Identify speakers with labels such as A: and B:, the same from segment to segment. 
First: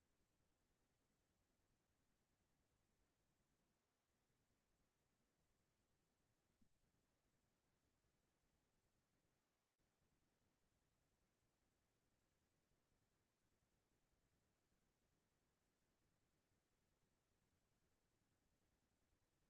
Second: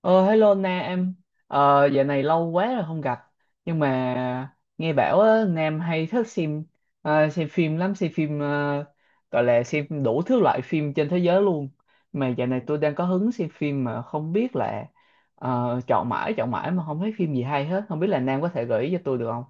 A: Ờ, hello Na em, dạo này lâu quá rồi không gặp. Nhưng mà nghe bảo á, Nam hay thích xem phim lắm, gọi là xem đủ thứ loại phim trên thế giới luôn. Mà dạo này tôi đang có hứng xem phim mà không biết là, chọn mãi mà không thấy phim gì hay hết. Không biết là Nam có thể gợi ý cho tôi được không?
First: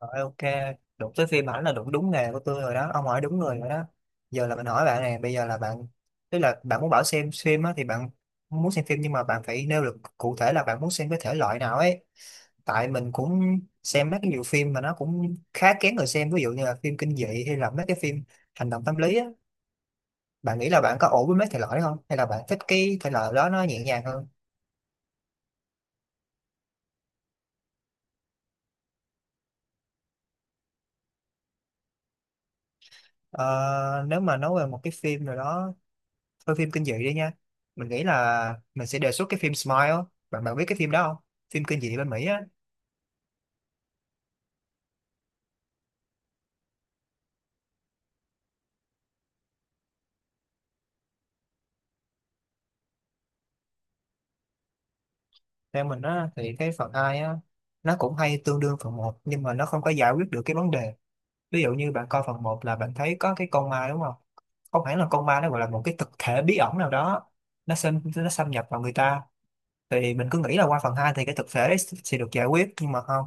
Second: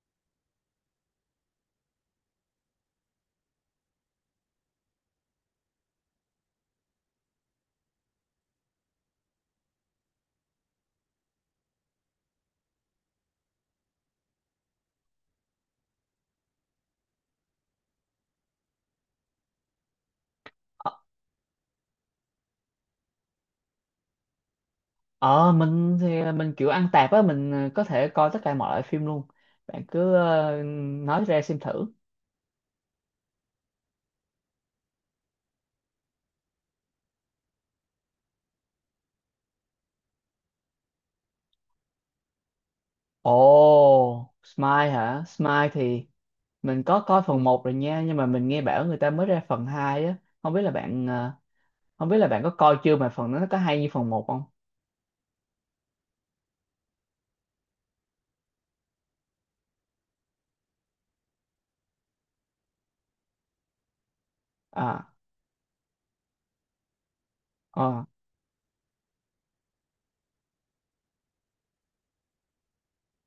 B: Rồi, ok, đụng tới phim ảnh là đụng đúng nghề của tôi rồi đó, ông hỏi đúng người rồi đó. Giờ là mình hỏi bạn này, bây giờ là bạn, tức là bạn muốn bảo xem phim á, thì bạn muốn xem phim nhưng mà bạn phải nêu được cụ thể là bạn muốn xem cái thể loại nào ấy. Tại mình cũng xem mấy cái nhiều phim mà nó cũng khá kén người xem, ví dụ như là phim kinh dị hay là mấy cái phim hành động tâm lý á. Bạn nghĩ là
A: Ờ,
B: bạn có ổn với mấy thể loại đó không? Hay là bạn thích cái thể loại đó nó nhẹ nhàng hơn?
A: ờ, mình thì mình kiểu ăn tạp á, mình có thể coi tất cả mọi loại phim luôn. Bạn cứ nói ra xem thử.
B: Ờ, Nếu mà nói về một cái phim nào đó thôi, phim kinh dị đi nha, mình nghĩ là mình sẽ đề xuất cái phim Smile á. Bạn bạn biết cái phim đó không? Phim kinh dị bên Mỹ á.
A: Ồ, Smile hả? Smile thì mình có coi phần một rồi nha, nhưng mà mình nghe bảo người ta mới ra phần 2 á. Không biết là bạn ờ, không biết là bạn có coi chưa mà phần đó nó có hay như phần một không
B: Theo mình á thì cái phần 2 á nó cũng hay tương đương phần một nhưng mà nó không có giải quyết được cái vấn đề. Ví dụ như bạn coi phần một là bạn thấy có cái con ma đúng không? Không hẳn là
A: à
B: con ma, nó gọi là một cái thực thể bí ẩn nào đó.
A: ờ
B: Nó xâm nhập vào người ta. Thì mình cứ nghĩ là qua phần 2 thì cái thực thể đấy sẽ được giải quyết nhưng mà không.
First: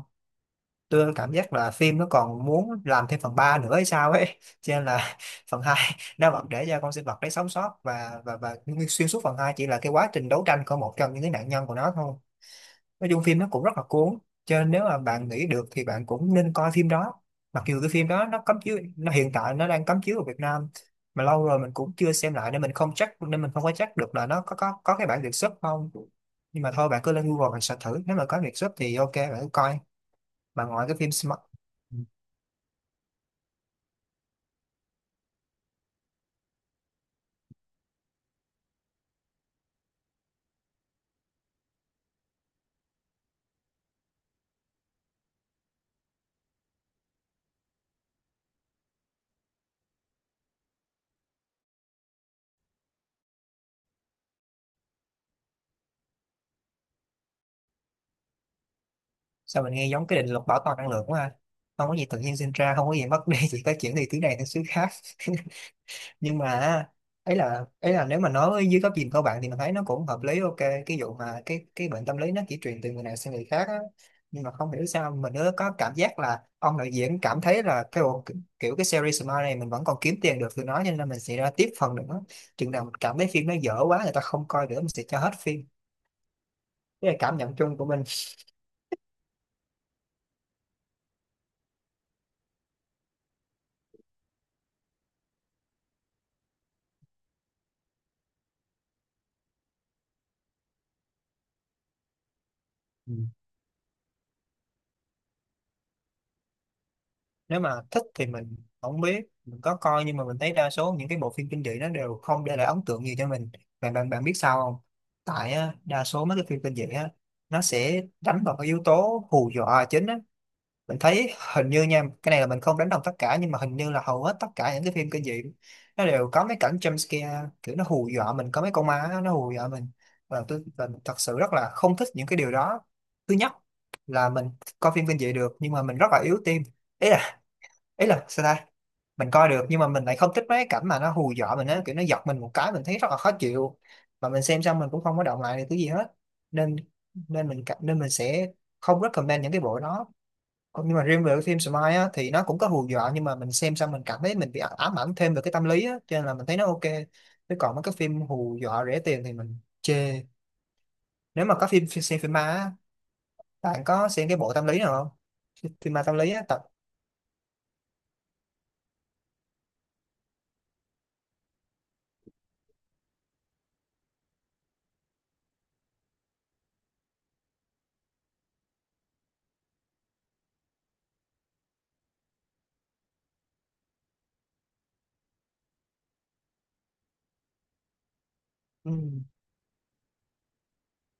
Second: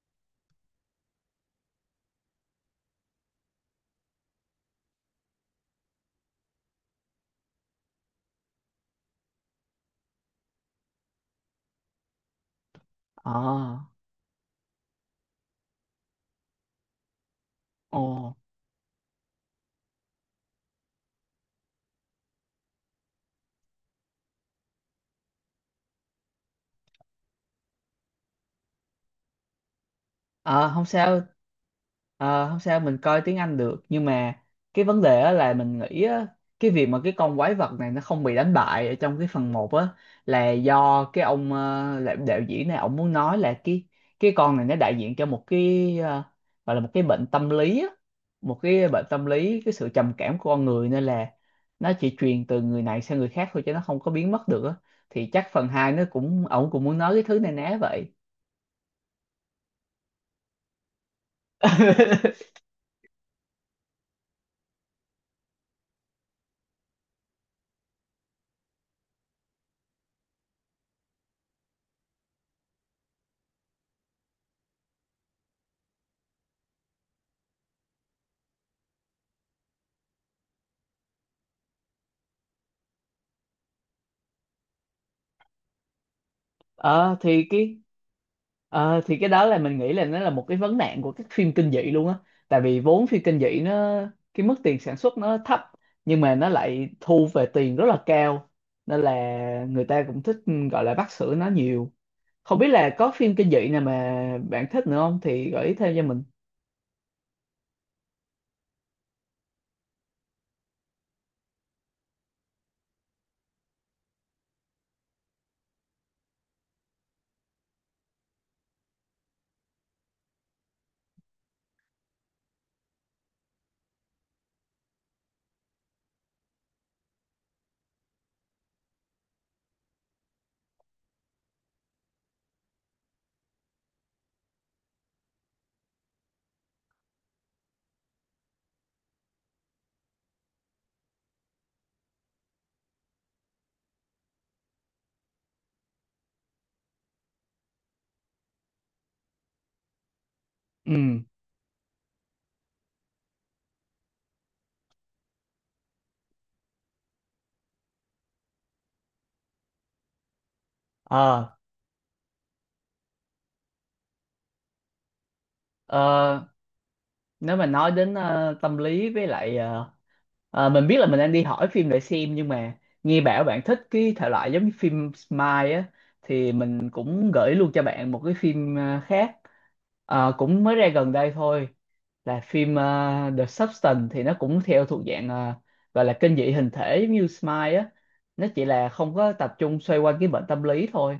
B: Tôi cảm giác là phim nó còn muốn làm thêm phần 3 nữa hay sao ấy cho nên là phần 2 nó vẫn để cho con sinh vật đấy sống sót và xuyên suốt phần 2 chỉ là cái quá trình đấu tranh của một trong những cái nạn nhân của nó thôi. Nói chung
A: ờ
B: phim nó cũng rất là cuốn, cho nên nếu mà bạn nghĩ được thì bạn cũng nên coi phim đó. Mặc dù cái
A: ồ
B: phim đó nó cấm chiếu nó hiện tại nó đang cấm chiếu ở Việt Nam. Mà lâu rồi mình cũng chưa xem lại nên mình không có chắc được là nó có cái bản Việt xuất không. Nhưng mà thôi bạn cứ lên Google bạn search thử, nếu mà có Việt xuất thì ok bạn cứ coi. Mà
A: Ờ không
B: ngoài cái phim
A: sao
B: Smart...
A: ờ, không sao, mình coi tiếng Anh được, nhưng mà cái vấn đề á là mình nghĩ á, cái việc mà cái con quái vật này nó không bị đánh bại ở trong cái phần một á là do cái ông, đạo diễn này ông muốn nói là cái, con này nó đại diện cho một cái, gọi là một cái bệnh tâm lý á, một cái bệnh tâm lý, cái sự trầm cảm của con người, nên là nó chỉ truyền từ người này sang người khác thôi chứ nó không có biến mất được á. Thì chắc phần 2 nó cũng, ổng cũng muốn nói cái thứ này ná vậy.
B: Sao mình nghe giống cái định luật bảo toàn năng lượng quá ha. Không có gì tự nhiên sinh ra, không có gì mất đi, chỉ có chuyển từ thứ này sang thứ khác. Nhưng mà ấy là nếu mà nói với dưới góc nhìn của bạn thì mình thấy nó cũng hợp lý, ok cái vụ mà cái bệnh tâm lý nó chỉ truyền từ người này sang người khác á. Nhưng mà không hiểu sao mình nữa có cảm giác là ông đạo diễn cảm thấy là kiểu cái series Smile này mình vẫn còn kiếm tiền được từ nó, cho nên mình sẽ ra tiếp phần nữa. Chừng nào mình cảm thấy phim nó dở quá, người ta không coi nữa, mình sẽ cho hết phim. Đây
A: ờ
B: là cảm
A: thì
B: nhận
A: cái
B: chung của mình.
A: thì cái đó là mình nghĩ là nó là một cái vấn nạn của các phim kinh dị luôn á. Tại vì vốn phim kinh dị nó, cái mức tiền sản xuất nó thấp nhưng mà nó lại thu về tiền rất là cao, nên là người ta cũng thích, gọi là bắt sữa nó nhiều. Không biết là có phim kinh dị nào mà bạn thích nữa không thì gợi ý thêm cho mình.
B: Nếu mà thích thì mình không biết mình có coi, nhưng mà mình thấy đa số những cái bộ phim kinh dị nó đều không để lại ấn tượng gì cho mình. Bạn bạn bạn biết sao không? Tại á, đa số mấy cái phim kinh dị á nó sẽ đánh vào cái yếu tố hù dọa là chính á. Mình thấy hình như nha, cái này là mình không đánh đồng tất cả nhưng mà hình như là hầu hết tất cả những cái phim kinh dị nó đều có mấy cảnh jump scare, kiểu nó hù dọa mình, có mấy con ma á, nó hù dọa mình. Và mình thật sự rất là không thích những cái điều đó. Thứ nhất là mình coi phim kinh dị được nhưng mà mình rất là yếu tim. Ý là ý là sao ta? Mình coi được nhưng mà mình lại không thích mấy cái cảnh mà nó hù dọa mình á, kiểu nó giật mình một cái mình thấy rất là khó chịu. Mà mình xem xong mình cũng không có động lại được cái gì hết. Nên nên mình cảm- Nên mình sẽ không recommend những cái bộ đó. Còn
A: Ừ.
B: nhưng mà riêng về cái phim Smile á thì nó cũng có hù dọa nhưng mà mình xem xong mình cảm thấy mình bị ám ảnh thêm về cái tâm lý á, cho nên là mình thấy nó ok. Chứ còn mấy cái phim hù dọa rẻ tiền thì mình chê.
A: Ờ.
B: Nếu mà có phim xem phim ma á, bạn có xem cái bộ tâm lý nào không? Phim ma tâm lý
A: ờ,
B: á.
A: Nếu mà nói đến, tâm lý với lại, mình biết là mình đang đi hỏi phim để xem, nhưng mà nghe bảo bạn thích cái thể loại giống như phim Smile á, thì mình cũng gửi luôn cho bạn một cái phim khác. Ờ, cũng mới ra gần đây thôi, là phim The Substance, thì nó cũng theo thuộc dạng, gọi là kinh dị hình thể giống như Smile á, nó chỉ là
B: tập
A: không có tập trung xoay quanh cái bệnh tâm lý thôi.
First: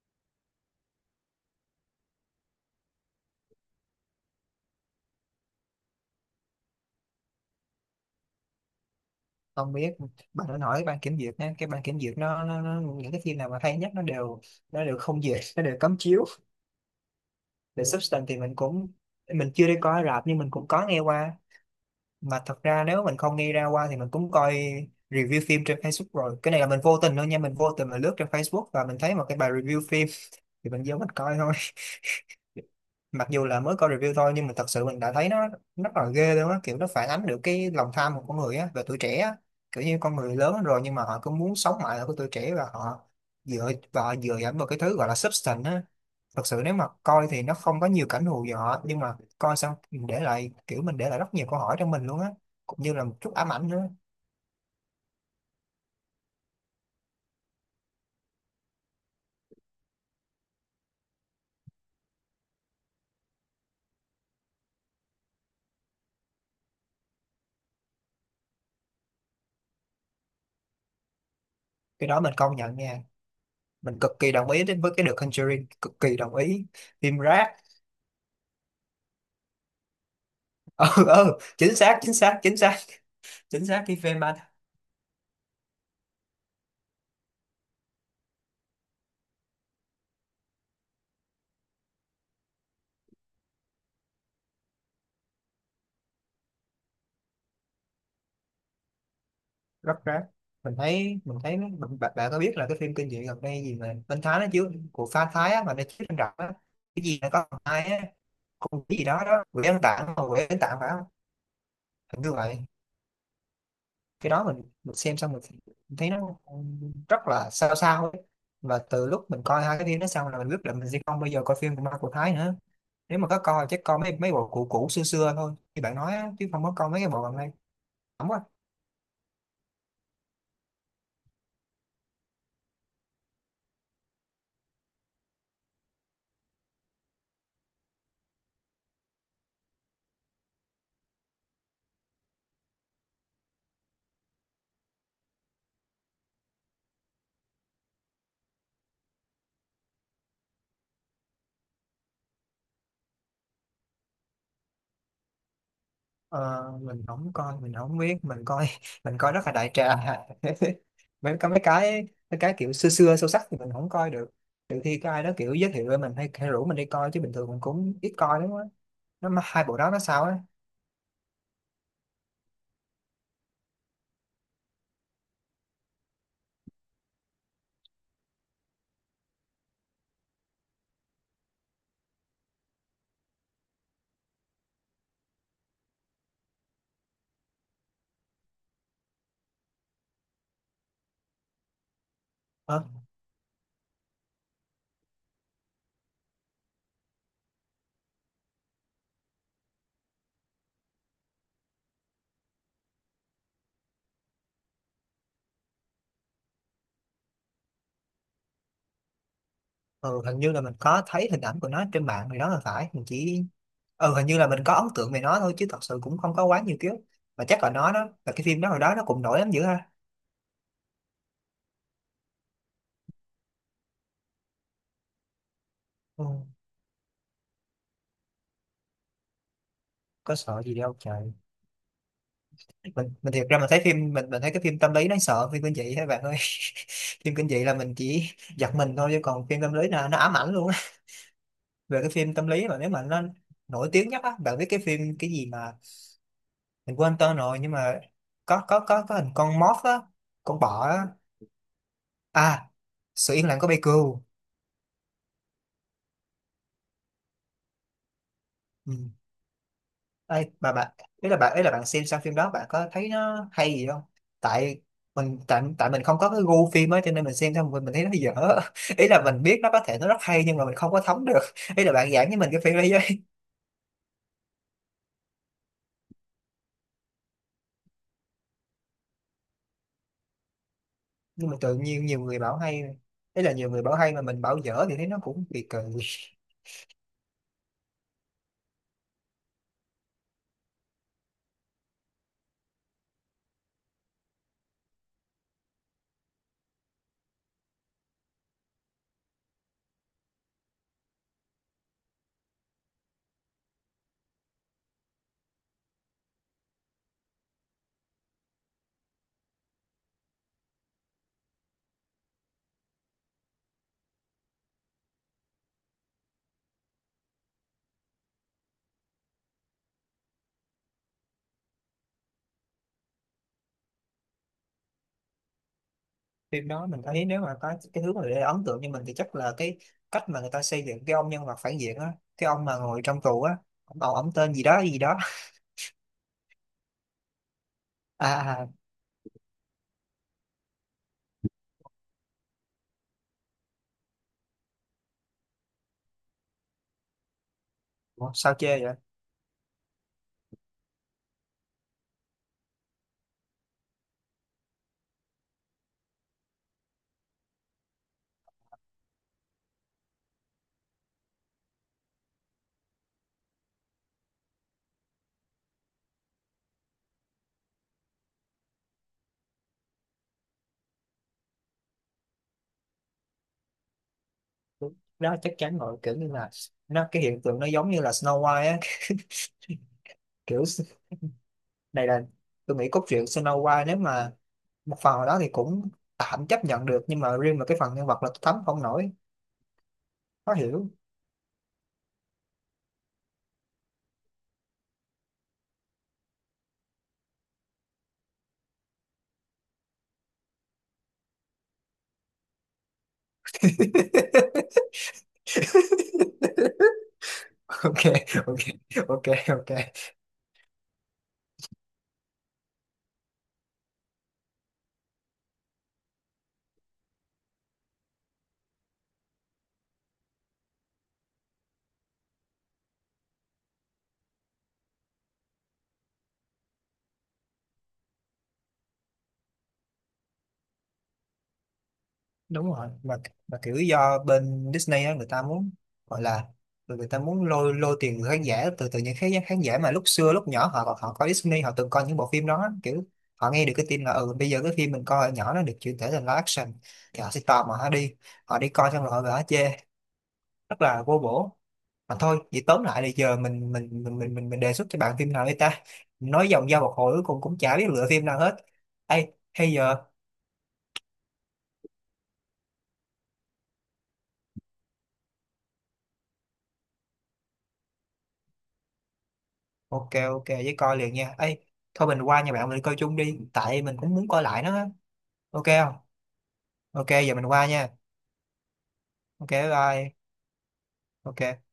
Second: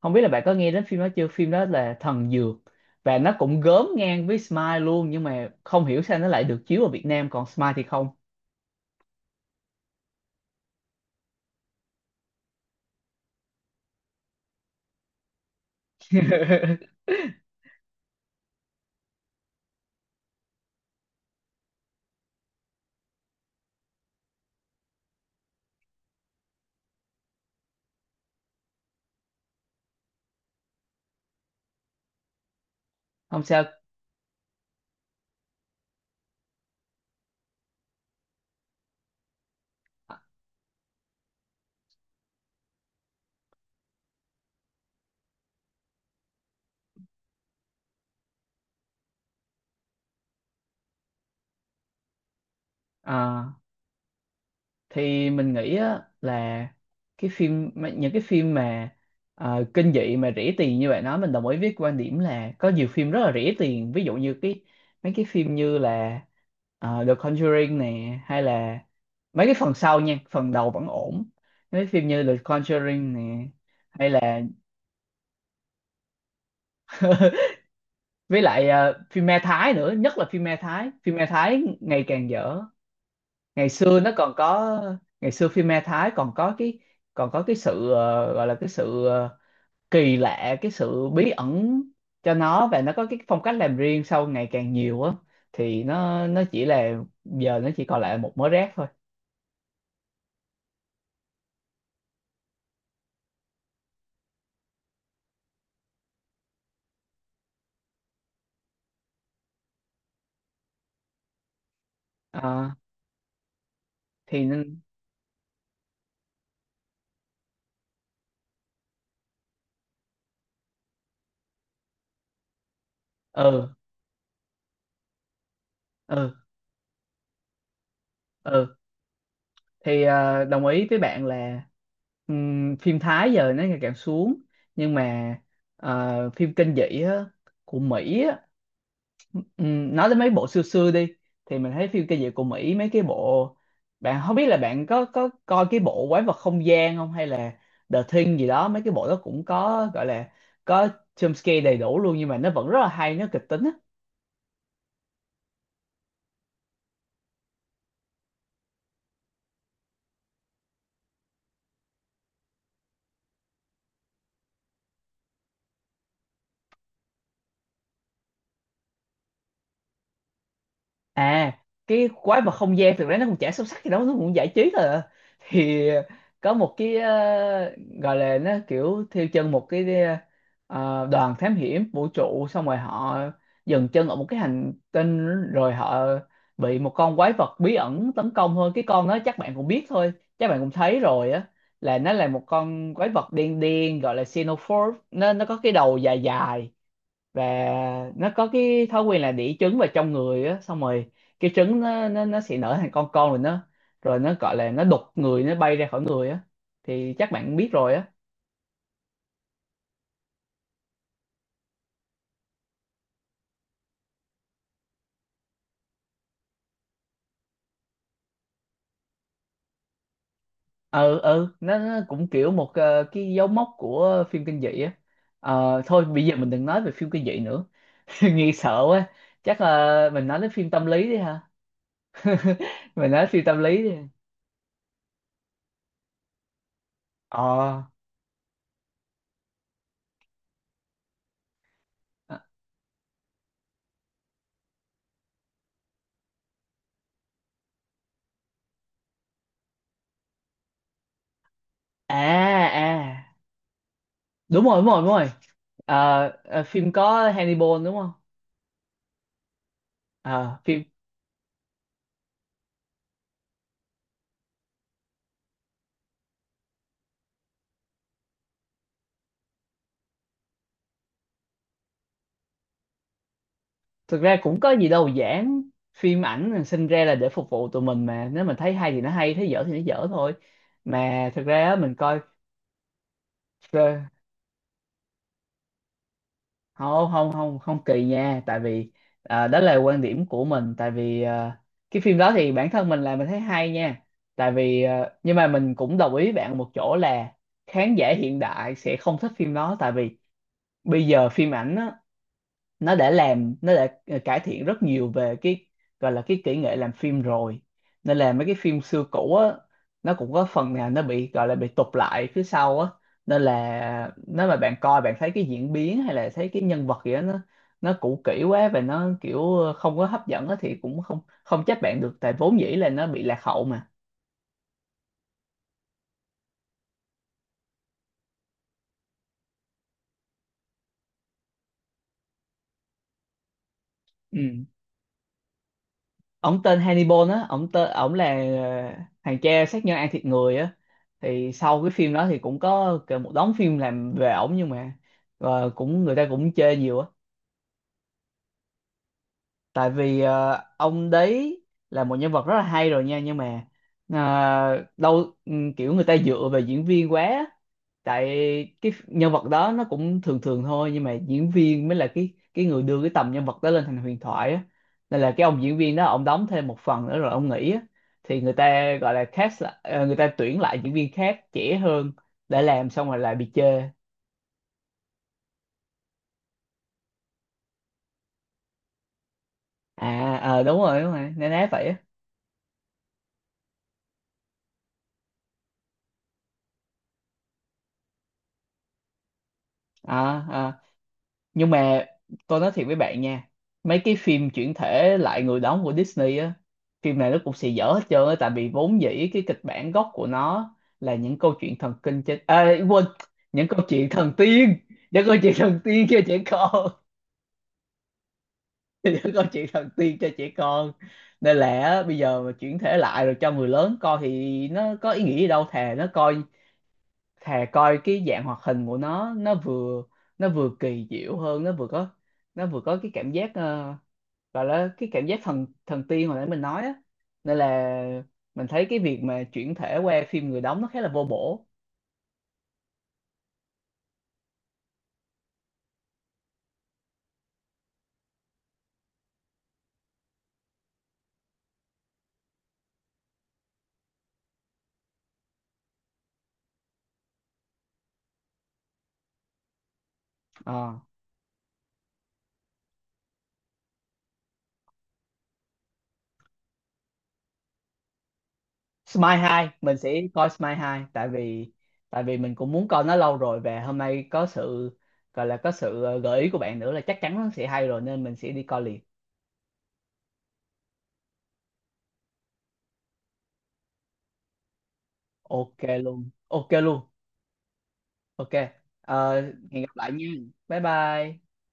A: Không biết là bạn có nghe đến phim đó chưa, phim đó là Thần Dược, và nó cũng gớm ngang với Smile luôn, nhưng mà không hiểu sao nó lại được chiếu ở Việt Nam còn Smile thì không.
B: Không biết, bà nên hỏi ban kiểm duyệt nha, cái ban kiểm duyệt nó những cái phim nào mà hay nhất nó đều không duyệt, nó đều cấm chiếu. The Substance thì mình chưa đi coi rạp nhưng mình cũng có nghe qua. Mà thật ra nếu mình không nghe ra qua thì mình cũng coi review phim trên Facebook rồi. Cái này là mình vô tình thôi nha, mình vô tình mà lướt trên Facebook và mình thấy một cái bài review phim, thì mình vô mình coi thôi. Mặc
A: Không
B: dù là
A: sao.
B: mới coi review thôi nhưng mà thật sự mình đã thấy nó rất là ghê luôn á, kiểu nó phản ánh được cái lòng tham của con người á và tuổi trẻ á. Kiểu như con người lớn rồi nhưng mà họ cứ muốn sống mãi ở cái tuổi trẻ, và họ dựa dẫm vào cái thứ gọi là substance á. Thật sự nếu mà coi thì nó không có nhiều cảnh hù dọa, nhưng mà coi xong mình để lại rất nhiều câu hỏi trong mình luôn á, cũng như là một chút ám
A: À,
B: ảnh nữa.
A: thì mình nghĩ á, là những cái phim mà kinh dị mà rỉ tiền như bạn nói, mình đồng ý với quan điểm là có nhiều phim rất là rỉ tiền. Ví dụ như cái, mấy cái phim như là The Conjuring nè, hay là mấy cái phần sau nha, phần đầu vẫn ổn. Mấy phim
B: Cái đó
A: như The
B: mình công nhận nha,
A: Conjuring nè,
B: mình
A: hay
B: cực kỳ
A: là
B: đồng ý, đến với cái The Conjuring cực kỳ đồng ý. Phim rác.
A: với lại phim ma Thái nữa. Nhất là phim ma
B: Ừ,
A: Thái, phim ma
B: ừ,
A: Thái
B: chính xác,
A: ngày
B: chính
A: càng
B: xác, chính
A: dở.
B: xác, chính
A: ngày
B: xác, cái
A: xưa nó
B: phim
A: còn
B: ma.
A: có Ngày xưa phim ma Thái còn có cái sự, gọi là cái sự, kỳ lạ, cái sự bí ẩn cho nó, và nó có cái phong cách làm riêng. Sau ngày càng nhiều á thì nó chỉ là, giờ nó chỉ còn lại một mớ rác thôi.
B: Rất rác. Mình thấy nó- mình, bạn, Bạn có biết là cái phim kinh dị gần đây gì mà bên Thái nó chiếu của pha Thái á, mà nó chiếu trên rạp á? Cái gì nó có thằng hai á, con cái gì đó đó quỷ ăn tạng, mà quỷ ăn tạng phải không? Hình như vậy.
A: Ờ,
B: Cái
A: thì
B: đó mình mình xem xong thấy nó rất là sao sao ấy. Mà từ lúc mình coi hai cái phim đó xong là mình biết là mình sẽ không bao giờ coi phim của ma của Thái nữa. Nếu mà có coi
A: ừ,
B: chắc coi mấy mấy bộ cũ cũ xưa xưa thôi như bạn nói á,
A: ừ,
B: chứ không có coi mấy cái bộ gần đây. Không có.
A: ừ, thì đồng ý với bạn là, phim Thái giờ nó ngày càng xuống, nhưng mà phim kinh dị á, của Mỹ. Ừ, nói đến mấy bộ xưa xưa đi, thì mình thấy phim kinh dị của Mỹ mấy cái bộ, bạn không biết là bạn có coi cái bộ Quái vật không gian không, hay là The Thing gì đó. Mấy cái bộ đó cũng có, gọi là có jump scare đầy đủ luôn, nhưng mà nó vẫn rất là hay, nó kịch tính á.
B: Ờ, mình không coi mình không biết mình coi mình coi rất là đại trà. Mấy cái kiểu xưa xưa sâu sắc thì mình không coi được, trừ khi có ai đó kiểu giới thiệu với mình, hay rủ mình đi coi, chứ bình thường mình cũng ít coi lắm á. Nó mà hai bộ đó nó sao á?
A: À, cái Quái vật không gian thực ra nó cũng chả sâu sắc gì đâu, nó cũng giải trí thôi à. Thì có một cái, gọi là nó kiểu theo chân một cái, đoàn thám hiểm vũ trụ, xong rồi họ dừng chân ở một cái hành tinh, rồi họ bị một con quái vật bí ẩn tấn công thôi. Cái con đó chắc bạn cũng biết thôi, chắc bạn cũng thấy rồi á, là nó là một
B: ờ,
A: con quái vật đen đen, gọi là Xenomorph. Nó có cái đầu dài dài, và nó có cái thói quen là đĩ trứng vào trong người á, xong rồi cái trứng nó sẽ nở thành con, rồi nó gọi là nó đục người, nó bay ra khỏi người á, thì chắc bạn biết rồi á.
B: ừ, hình như là mình có thấy hình ảnh của nó trên mạng thì đó là phải mình chỉ... Ừ, hình như là mình có ấn tượng về nó thôi chứ thật sự cũng không có quá nhiều ký ức. Mà chắc là nó, đó là cái phim đó hồi đó nó cũng nổi lắm dữ ha.
A: Ừ, ừ, nó cũng kiểu một, cái dấu mốc của phim kinh dị á. Ờ, thôi bây
B: Ừ,
A: giờ mình đừng nói về phim kinh dị nữa. Nghe sợ quá. Chắc là mình
B: có
A: nói đến
B: sợ
A: phim
B: gì
A: tâm
B: đâu
A: lý đi
B: trời.
A: ha. Mình
B: mình
A: nói
B: mình
A: phim
B: thiệt ra
A: tâm
B: mình thấy
A: lý đi.
B: phim mình mình thấy cái phim tâm lý đáng sợ, phim kinh dị các bạn ơi phim
A: Ờ.
B: kinh dị là mình chỉ giật mình thôi chứ còn phim tâm lý là nó ám ảnh luôn á. Về cái phim tâm lý mà nếu mà nó nổi tiếng nhất á, bạn biết cái phim cái gì mà mình quên tên rồi nhưng mà có hình con moth á, con bọ á,
A: À.
B: à,
A: À.
B: sự yên lặng của Baker.
A: Đúng rồi, đúng rồi, đúng rồi. Ờ, phim có Hannibal đúng không?
B: Ê,
A: Ờ,
B: mà
A: phim
B: bạn, ý là bạn xem xong phim đó bạn có thấy nó hay gì không? tại tại mình không có cái gu phim ấy cho nên mình xem xong mình thấy nó dở. Ý là mình biết nó có thể nó rất hay nhưng mà mình không có thấm được. Ý là bạn giảng với mình cái phim đấy với.
A: thực ra cũng có gì đâu giảng, phim ảnh là sinh ra là để phục vụ tụi mình mà, nếu mình thấy hay thì nó hay, thấy dở thì nó dở thôi. Mà thực
B: Nhưng mà
A: ra
B: tự
A: á, mình
B: nhiên
A: coi,
B: nhiều người bảo hay, ý là nhiều
A: ờ,
B: người bảo hay mà mình bảo dở thì thấy nó cũng kỳ kỳ.
A: không, không, không, không kỳ nha. Tại vì đó là quan điểm của mình. Tại vì cái phim đó thì bản thân mình là mình thấy hay nha. Tại vì nhưng mà mình cũng đồng ý với bạn một chỗ là khán giả hiện đại sẽ không thích phim đó. Tại vì bây giờ phim ảnh á, nó đã cải thiện rất nhiều về cái gọi là cái kỹ nghệ làm phim rồi. Nên là mấy cái phim xưa cũ á, nó cũng có phần nào nó bị gọi là bị tụt lại phía sau á. Nên là nếu mà bạn coi bạn thấy cái diễn biến hay là thấy cái nhân vật gì đó nó cũ kỹ quá và nó kiểu không có hấp dẫn á, thì cũng không không trách bạn được, tại vốn dĩ là nó bị lạc hậu mà.
B: Phim đó mình thấy nếu mà có cái thứ mà để ấn tượng như mình thì chắc là cái cách mà người ta xây dựng cái ông nhân vật phản diện á, cái ông mà ngồi trong tù á, ông tên gì
A: Ừ,
B: đó gì đó.
A: ông tên Hannibal á, ông tên ông là
B: À à, à.
A: thằng cha sát nhân ăn thịt người á. Thì sau cái phim đó thì cũng có kể một đống phim làm về ổng, nhưng mà cũng, người ta cũng chê nhiều á.
B: Ủa, sao chê vậy?
A: Tại vì ông đấy là một nhân vật rất là hay rồi nha, nhưng mà đâu, kiểu người ta dựa về diễn viên quá á. Tại cái nhân vật đó nó cũng thường thường thôi, nhưng mà diễn viên mới là cái người đưa cái tầm nhân vật đó lên thành huyền thoại á. Nên là cái ông diễn viên đó, ông đóng thêm một phần nữa rồi ông nghỉ á. Thì người ta gọi là cast lại, người ta tuyển lại diễn viên khác trẻ hơn để làm, xong rồi lại bị chê.
B: Đúng. Đó chắc chắn rồi, kiểu như là cái hiện tượng nó giống như là Snow White á.
A: À,
B: kiểu
A: đúng
B: s-
A: rồi, đúng rồi, nên nói vậy á.
B: Này là tôi nghĩ cốt truyện Snow White nếu mà một phần nào đó thì cũng tạm chấp nhận được nhưng mà riêng mà cái phần nhân vật là tôi thấm không nổi.
A: À.
B: Khó
A: Ờ.
B: hiểu.
A: Nhưng mà tôi nói thiệt với bạn nha, mấy cái phim chuyển thể lại người đóng của Disney á, phim này nó cũng xì dở hết trơn á. Tại vì vốn dĩ cái kịch bản gốc của nó là những câu chuyện thần kinh trên, à, quên, những câu chuyện thần tiên, những câu chuyện thần tiên cho trẻ con.
B: Ok, ok, ok,
A: Những câu chuyện
B: ok,
A: thần tiên cho trẻ con. Nên là á, bây giờ mà chuyển thể lại rồi cho người lớn coi thì nó có ý nghĩa gì đâu. Thà nó coi, thà coi cái dạng hoạt hình của nó vừa, nó vừa kỳ diệu hơn, nó vừa có, nó vừa có cái cảm giác, gọi là cái cảm giác thần thần tiên hồi nãy mình nói á. Nên là mình thấy cái việc mà chuyển thể qua phim người đóng nó khá là vô bổ.
B: đúng rồi. Mà kiểu do bên Disney á người ta muốn, gọi là, người người ta muốn lôi lôi tiền từ khán giả từ từ những khán khán giả mà lúc xưa lúc nhỏ họ họ coi Disney, họ từng coi những bộ phim đó, kiểu họ nghe được cái tin là ừ bây giờ cái phim mình coi hồi nhỏ nó được chuyển thể thành live action, thì họ sẽ tò mò, họ đi coi xong rồi họ về họ chê. Rất
A: Ờ.
B: là vô bổ. Mà thôi vậy tóm lại là giờ mình đề xuất cho bạn phim nào đi ta, nói vòng ra một hồi cuối cùng cũng chả biết lựa phim nào hết. Ê,
A: Smile 2
B: hay giờ...
A: mình sẽ coi Smile 2, tại vì mình cũng muốn coi nó lâu rồi, và hôm nay có sự, gọi là có sự, gợi ý của bạn nữa, là chắc chắn nó sẽ hay rồi, nên mình sẽ đi coi liền.
B: Ok, ok với coi liền nha ấy, thôi mình qua nhà bạn mình coi chung đi tại mình cũng muốn coi lại nó á. Ok
A: Ok
B: không?
A: luôn, ok luôn,
B: Ok, giờ mình qua nha.
A: ok. Ờ,
B: Ok, bye
A: hẹn gặp lại
B: bye.
A: nha, bye bye.
B: Ok.